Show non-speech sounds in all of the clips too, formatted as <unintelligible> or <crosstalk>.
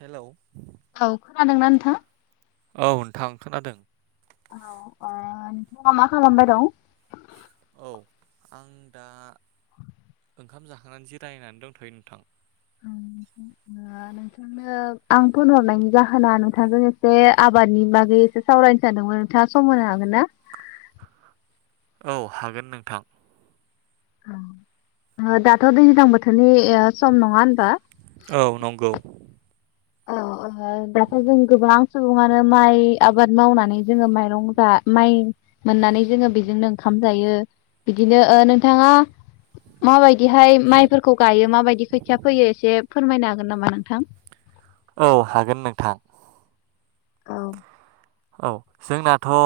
Hello औ खोनादोंना नोंथां? औ नोंथां खोनादों औ नोंथाङा मा खालामबाय दं औ आं दा ओंखाम जाखांनानै जिरायनानै दंथ'यो नोंथां नोंथांनो आं फन हरनायनि जाहोना नोंथांजों एसे आबादनि बागै एसे सावरायनो सानदोंमोन नोंथाङा सम होनो हागोन ना? औ हागोन नोंथां दाथ' दैज्लां बोथोरनि सम नङा औ नंगौ औ दाथ' जों गोबां सुबुङानो माइ आबाद मावनानै जोङो माइरं जा माइ - मोननानै जोङो बेजोंनो ओंखार ओंखाम जायो बिदिनो नोंथाङा माबायदि हाय माइफोरखौ गायो माबायदि खोथिया फैयो एसे फोरमायनो हागोन नामा नोंथां औ हागोन नोंथां। औ। औ जोंनाथ' ओ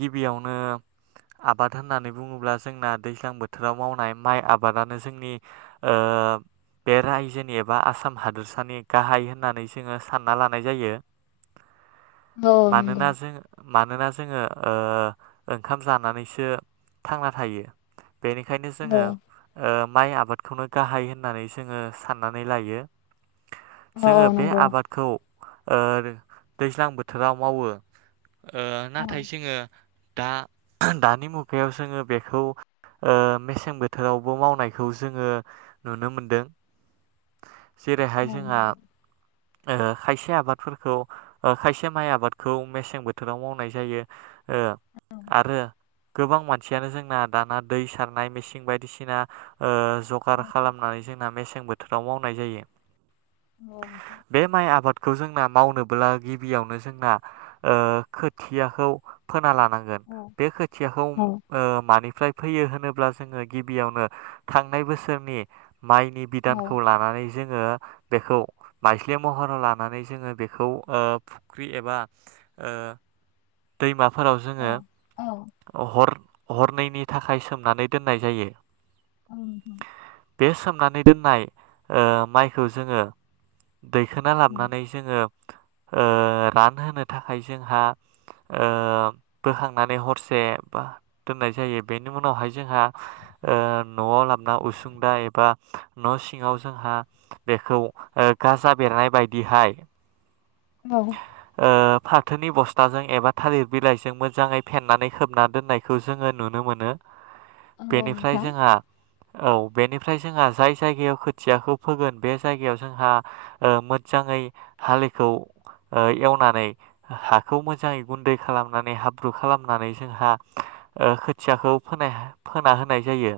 गिबियावनो आबाद होननानै बुङोब्ला जोंना दैज्लां बोथोराव मावनाय माइ आबादानो जोंनि ओ बे रायजोनि एबा आसाम हादोरसानि गाहाय होननानै जोङो सानना लानाय जायो। औ नंगौ। मानोना जों मानोना जोङो ओ ओंखाम जानानैसो थांना थायो। बेनिखायनो औ औ जोङो ओ माइ आबादखौनो गाहाय होननानै जोङो साननानै लायो। औ जोङो बे नंगौ आबादखौ। ओ आरो दैज्लां बो थोराव मावो। ओ नाथाय औ जोङो। दा दानि मुगायाव जोङो बेखौ ओ मेसें बोथोरावबो मावनायखौ जोङो नुनो मोनदों। जेरैहाय औ जोंहा। ओ खायसे आबादफोरखौ खायसे जों माइ आबादखौ मेसें बोथोराव मावनाय जायो ओ आरो गोबां मानसियानो जोंना दाना दै सारनाय मेसिं बायदिसिना ओ जगार खालामनानै जोंना मेसें बो थोराव मावनाय जायो। औ। खौ जोंना मावनोबोब्ला गि बियावनो जोंना ओ खोथियाखौ फोना ला <unintelligible> बे खोथियाखौ औ ओ मानि फ्राय फैयो होनोब्ला जोङो गिबियावनो थांनाय बोसोरनि। माइनि औ बिदानखौ लानानै जों। ओ बेखौ मायस्लि महराव लानानै जोङो बेखौ ओ फुख्रि एबा ओ दैमा। फोराव औ औ जोङो हर हरनैनि थाखाय सोमनानै दोननाय जायो। <unintelligible> बे सोमनानै दोननाय ओ माइखौ जोङो। दैखोना लाबोनानै जोङो। ओ रानहोनो थाखाय जोंहा। ओ बोखांनानै हरसे बा दोननाय जायो बेनि उनावहाय जोंहा ओ न'आव लाबोन उसुंदा एबा न' सिङाव जोंहा बेखौ गाजा बेरनाय बायदिहाय। ओ फाथोनि बस्थाजों एबा थालिर बिलाइजों मोजाङै फेनानै खोबना दोननायखौ जोङो नुनो मोनो। औ बेनिफ्राय नोंथां जोंहा। औ बेनिफ्राय जोंहा जाय जायगायाव खोथियाखौ फोगोन बे जायगायाव जोंहा ओ मोजाङै हालेखौ एवनानै हाखौ मोजाङै गुन्दै खालामनानै हाब्रु खालामनानै जोंहा ओ खोथियाखौ फोना फोना होनाय जायो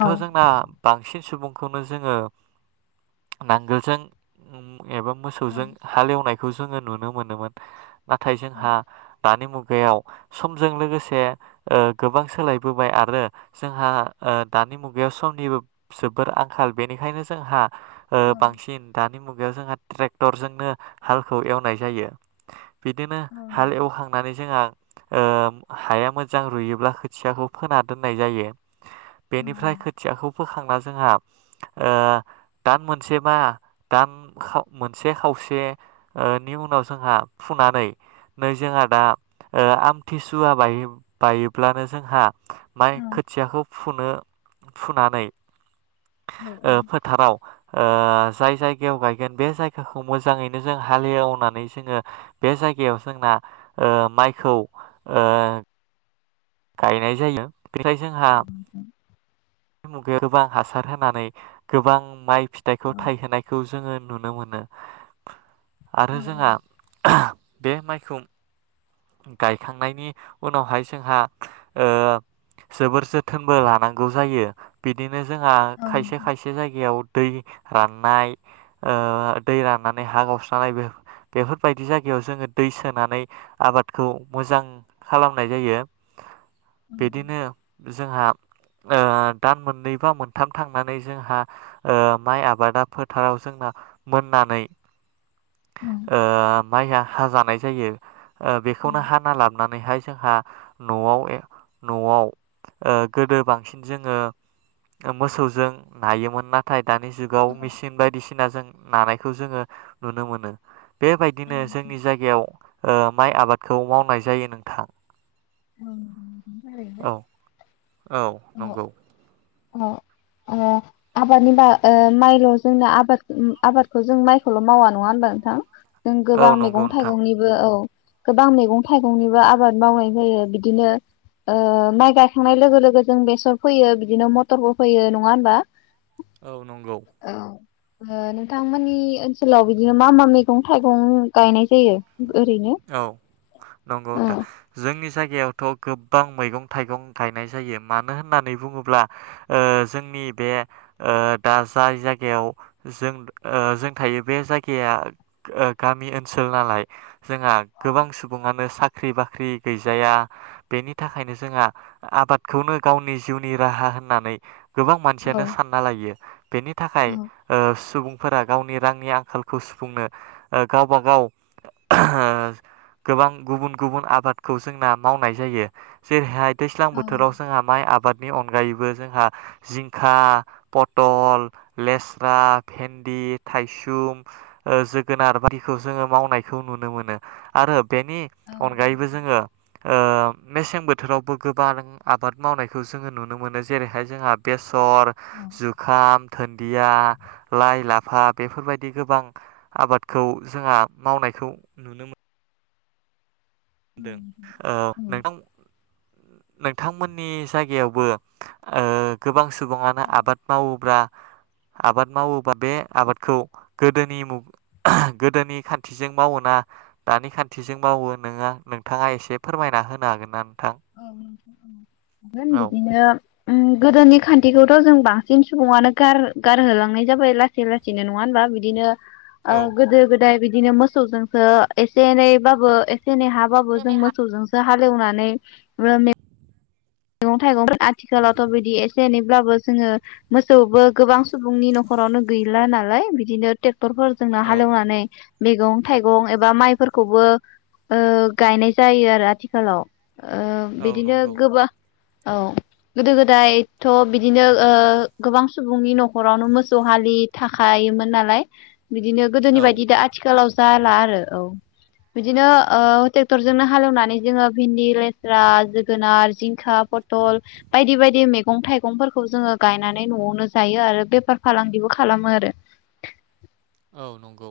औ जोंना बां बांसिन सुबुंखौनो जोङो नांगोलजों ओम एबा औ मोसौजों हालेवनायखौ जोङो नुनो मोनोन नाथाय जों औ हा दानि मुगायाव समजों लोगोसे ओ गोबां सोलायबोबाय आरो जोंहा ओ दानि मुगायाव समनिबो जोबोर आंखाल बेनिखायनो जोंहा ओ औ बांसिन दानि मुगा याव जोंहा ट्रेक्टरजोंनो हालखौ एवनाय जायो । बिदिनो नोंथां खांनानै जोंहा ओ हाया मोजां रुयोब्ला खोथियाखौ फोना दोननाय जायो । बेनिफ्राय औ खोथियाखौ फोखांना जोंहा ओ दान मोनसे बा दान मोनसे खावसेनि ओ उनाव जोंहा फुनानै नै जोंहा दा ओ आमथिसुवा बायो-बायोब्लानो जोंहा माय औ नंगौ औ खोथियाखौ फुनो फुनानै औ औ ओ फोथाराव ओ जाय जायगायाव गायगोन बे जायगाखौ मोजाङैनो जों हालेवनानै जोङो बे जायगायाव जोंना ओ माइखौ ओ गायनाय जायो । बेखाय जोंहा नोंथां दानि मुगायाव गोबां हासार होनानै गोबां माइ फिथाइखौ औ थायहोनायखौ जोङो नुनो मोनो । औ आरो औ जोंहा नोंथां बे माइखौ गायखांनायनि उनावहाय जोंहा ओ जोबोर जोथोनबो लानांगौ जायो बिदिनो जोंहा खायसे खायसे जायगायाव दै राननाय ओ दै राननानै हा गावस्रानै बे बेफोरबायदि जायगायाव जोङो दै सोनानै आबाद खौ मोजां खालामनाय जायो । बिदिनो औ जोंहा ओ दान मोननै बा मोनथाम थांनानै जोंहा ओ माइ आबादा फोथाराव जोंना मोननानै ओ माया हाजानाय जायो ओ औ बे खौनो हाना लाबानैहाय जोंहा न'आव न'आव ओ गोदो बांसिन जोङो मोसौजों नायोमोन नाथाय दानि नोंथां जुगाव औ मेसिन बायदिसिनाजों नानायखौ जोङो नुनो मोनो । बेबायदिनो जोंनि नंगौ जायगायाव ओ माइ आबाद खौ मावनाय जायो नोंथां ओं औ औ नंगौ अ ओ आबादनि बा ओ माइल' जोंनो आबाद आबादखौ जों माइखौल' मावा नङा होनबा नोंथां जों औ गोबां नंगौ मैगं नोंथां थाइगंनिबो औ गोबां मैगं थाइगंनिबो आबाद मावनाय जायो बिदिनो ओ माइ गायखांनाय लोगो लोगो जों बेसर फैयो बिदिनो मथरबो फैयो नङा होमबा औ नंगौ ओ नोंथांमोननि ओनसोलाव बिदिनो मा मा मैगं थाइगं गायनाय जायो ओरैनो औ नंगौ औ नोंथां जोंनि जाय गायावथ' गोबां मैगं थाइगं गायनाय जायो मानो होननानै बुङोब्ला ओ जोंनि बे ओ दा जाय जायगायाव जों ओ जों थायो बे जायगाया गा गामि ओनसोल नालाय जोंहा गोबां सुबुङानो साख ख्रि बाख्रि गैजाया बेनि थाखायनो जोंहा आबादखौनो गावनि जिउनि राहा होननानै गोबां मानसियानो औ सानना लायो बेनि थाखाय ओ सुबुं फोरा गावनि रांनि आंखालखौ सुफुंनो ओ गावबा गाव गोबां गुबुन गुबुन आबादखौ जोंना मावनाय जायो जेरैहाय दैज्लां औ बोथोराव जोंहा माइ आबाद नि अनगायैबो जोंहा जिंखा पटल, लेस्रा, भेन्दि, थायसुम ओ जोगोनार बादिखौ जोङो मावनाय खौ नुनो मोनो आरो बेनि औ अनगायैबो जोङो ओ मेसें बोथोरावबो गोबां आबाद मावनायखौ जोङो नुनो मोनो जेरैहाय जोंहा बेस्ट सर औ जुखाम धोनदिया लाइ लाफा बेफोरबायदि गोबां आबादखौ जोंहा मावनाय खौ नुनो मोन दों ओ नों नोंथांमोननि जायगायावबो ओ गोबांसि सुबुङानो औ आबाद मावोब्ला आबाद मावोबा बे आबादखौ गोदोनि मुग गोदोनि खान्थिजों मावोना दानि खान्थिजों मावो नोङो नोंथाङा एसे फोरमायना होनो हागोनना? औ <unintelligible> गोन औ बिदिनो ओम गोदोनि खान्थिखौथ' जों बांसिन सुबुङानो गार गारहोलांनाय जाबाय लासै लासैनो नङा होनबा बिदिनो। ओ औ गोदो गोदाय बिद बिदिनो मोसौजोंसो एसे एनैबाबो एसे एनै हाबाबो जों मोसौजोंसो हालेवनानै <unintelligible> मैगं थाइगंफोर आथिखालावथ' बिदि एसे एनैब्लाबो जोङो मोसौबो गोबां सुबुंनि न'खरावनो गैला नालाय बिदिनो क्टरफोरजोंनो औ हालेवनानै मैगं थाइगं एबा माइफोरखौबो ओ गायनाय जायो आरो आथिखालाव। ओ औ बिदिनो नंगौ गोबां औ गोदो गोदायथ' बिदिनो ओ गोबां सुबुंनि न'खरावनो मोसौ हालि थाखायोमोन नालाय। बिदिनो गोदोनि औ बायदि दा आथिखालाव जाला आरो औ बिदिनो ओ ट्रेक्टरजोंनो हालेवनानै जोङो भिन्दि लेस्रा जोगोनार जिं खा फटल बायदि बायदि मैगं थाइगंफोरखौ जोङो गायनानै न'आवनो जायो आरो बेफार फालांगिबो खालामो आरो। औ नंगौ।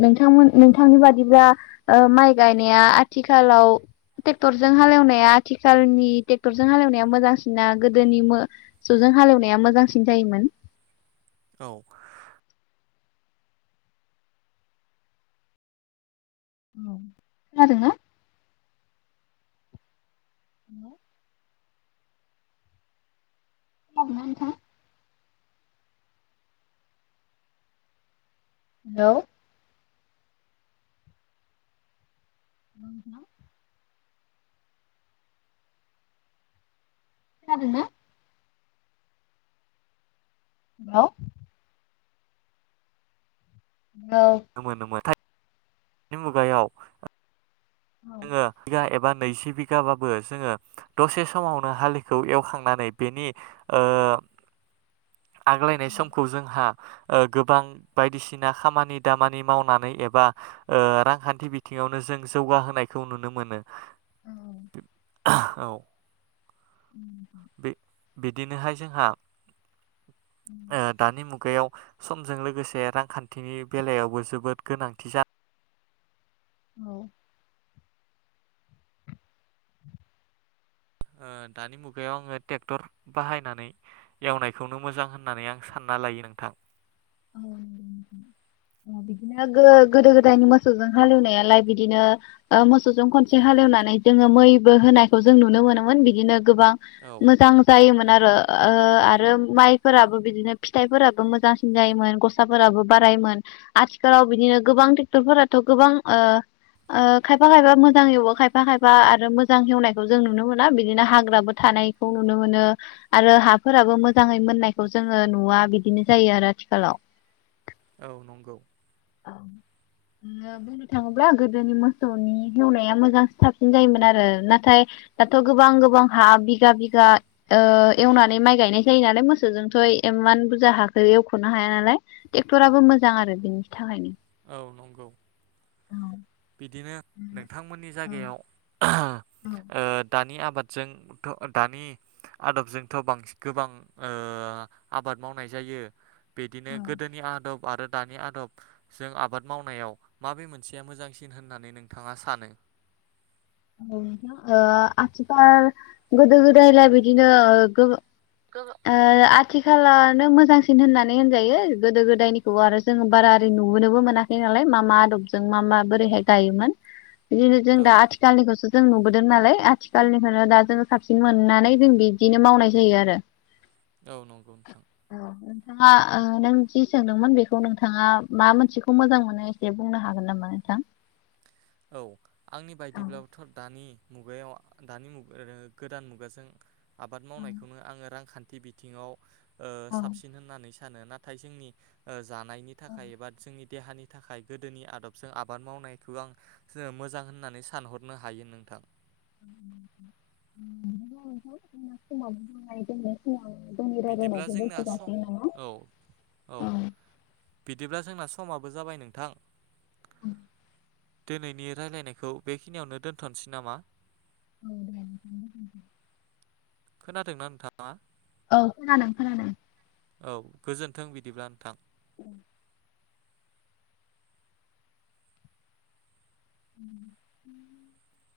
नोंथांमोन नोंथांनि बादिब्ला ओ माइ गायनाया आथिखालाव ट्रेक्टरजों हालेवनाया आथिखालनि ट्रेक्टरजों हालेवनाया मोजांसिना गोदोनि मोसौजों हालेवनाया मोजांसिन जायोमोन? औ। खोनादोंना? <inaudible> खोनादोना नोंथाङा? हेलौ। औ नोंथां। खोनादोंना? हेलौ। नुनो मोनोमोनथाय नि मुगायाव जोङो बिगा एबा नैजि बिघाबाबो जोङो दसे समावनो हालिखौ एवखांनानै बेनि ओ आग्लायनाय समखौ जोंहा ओ गोबां बायदिसिना खामानि दामानि मावनानै एबा ओ रांखान्थि बिथिङावनो जों जौगाहोनायखौ नुनो मोनो। औ। औ। बे बिदिनोहाय जोंहा ओ दानि मुगायाव समजों लोगोसे रांखान्थिनि बेलायावबो जोबोद गोनांथि जा औ। दानि मुगायाव आङो ट्रेक्टर बाहायनानै एवनायखौनो मोजां होननानै आं सानना लायो नोंथां। औ नंगौ नोंथां ओ बिदिनो गो-गोदो गोदायनि मोसौजों हालेवनायालाय बिदिनो ओ मोसौजों खनसे हालेवनानै जोङो मैबो होनायखौ जों नुनो मोनोमोन बिदिनो गोबां औ मोजां जायोमोन आरो। ओ ओ आरो माइफोराबो बिदिनो फिथाइफोराबो मोजांस सिनजायोमोन गसाफोराबो बारायोमोन आथिखालाव बिदिनो गोबां ट्रेक्टरफोराथ' गोबां ओ ओ खायफा खायफा मोजाङ एवो खायफा खायफा आरो मोजां हेवनायखौ जों नुनो मोना बिदिनो हाग्राबो थानायखौ नुनो मोनो आरो हाफोराबो मोजाङै मोननायखौ जोङो नुवा बिदिनो जायो आरो हेलौ औ नंगौ औ बुंनो थाङोब्ला गोदोनि मोसौनि एवनाया मोजां साबसिन जायोमोन आरो नाथाय दाथ' गोबां गोबां हा बिगा बिगा ओ एवनानै माइ गायनाय जायो नालाय मोसौजोंथ' इमान बुरजा हाखौ एवख'नो हाया नालाय ट्रेक्टराबो मोजां आरो बेनि थाखायनो औ नंगौ बिदिनो नोंथांमोननि जायगायाव ओ दानि आब आबादजोंथ' दानि आदबजोंथ' बांसिन गोबां ओ आबाद मावनाय जायो बिदिनो गोदोनि आदब आरो दानि आदब जों आबाद मावनायाव माबे मोनसेया मोजांसिन होननानै नोंथाङा सानो? ओ आथिखाल गोदो गोदायलाय बिदिनो ओ गो ओ आद थिखालानो मोजांसिन होननानै होनजायो गोदो गोदायनिखौ आरो जोङो बारा ओरै नुबोनोबो मोनाखै नालाय मा मा आदबजों मा मा बोरैहाय गायोमोन बिदिनो जों औ दा आथिखालनिखौसो जों नुबोदों नालाय आथिखालनिखौनो दा जोङो साबसिन मोननानै जों बिदिनो मावनाय जायो आरो औ नंगौ नोंथां नोंथाङा ओ नों जि सोंदोंमोन बेखौ नोंथाङा मा मोनसेखौ मोजां मोनो एसे बुंनो हागोन नामा नोंथां? औ आंनि बायदिब्लाबोथ' दानि मुगायाव दानि मुग ओ गोदान मुगाजों आबाद मावनायखौनो आङो रांखानथि थि बिथिङाव ओ साबसिन होननानै सा सानो नाथाय जोंनि ओ जानायनि थाखाय एबा जोंनि देहानि थाखाय गोदोनि आदबजों आबाद मावनायखौ आं मोजां होननानै सानहरनो हायो नोंथां बिदिब्ला नोंथां जोंना समाबो जाबाय दोननोसै बिदिब्ला जोंना स औ औ बिदिब्ला जो जोंना समाबो जाबाय नोंथां ओम दिनैनि रायलायनायखौ बेखिनियावनो दोन्थ'नोसै नामा? औ दे नोंथां दोन्थ'नोसै खोनादोंना नोंथाङा? औ खोनादों खोनादों औ गोजोन्थों बिदिब्ला नोंथां । <inaudible> <inaudible>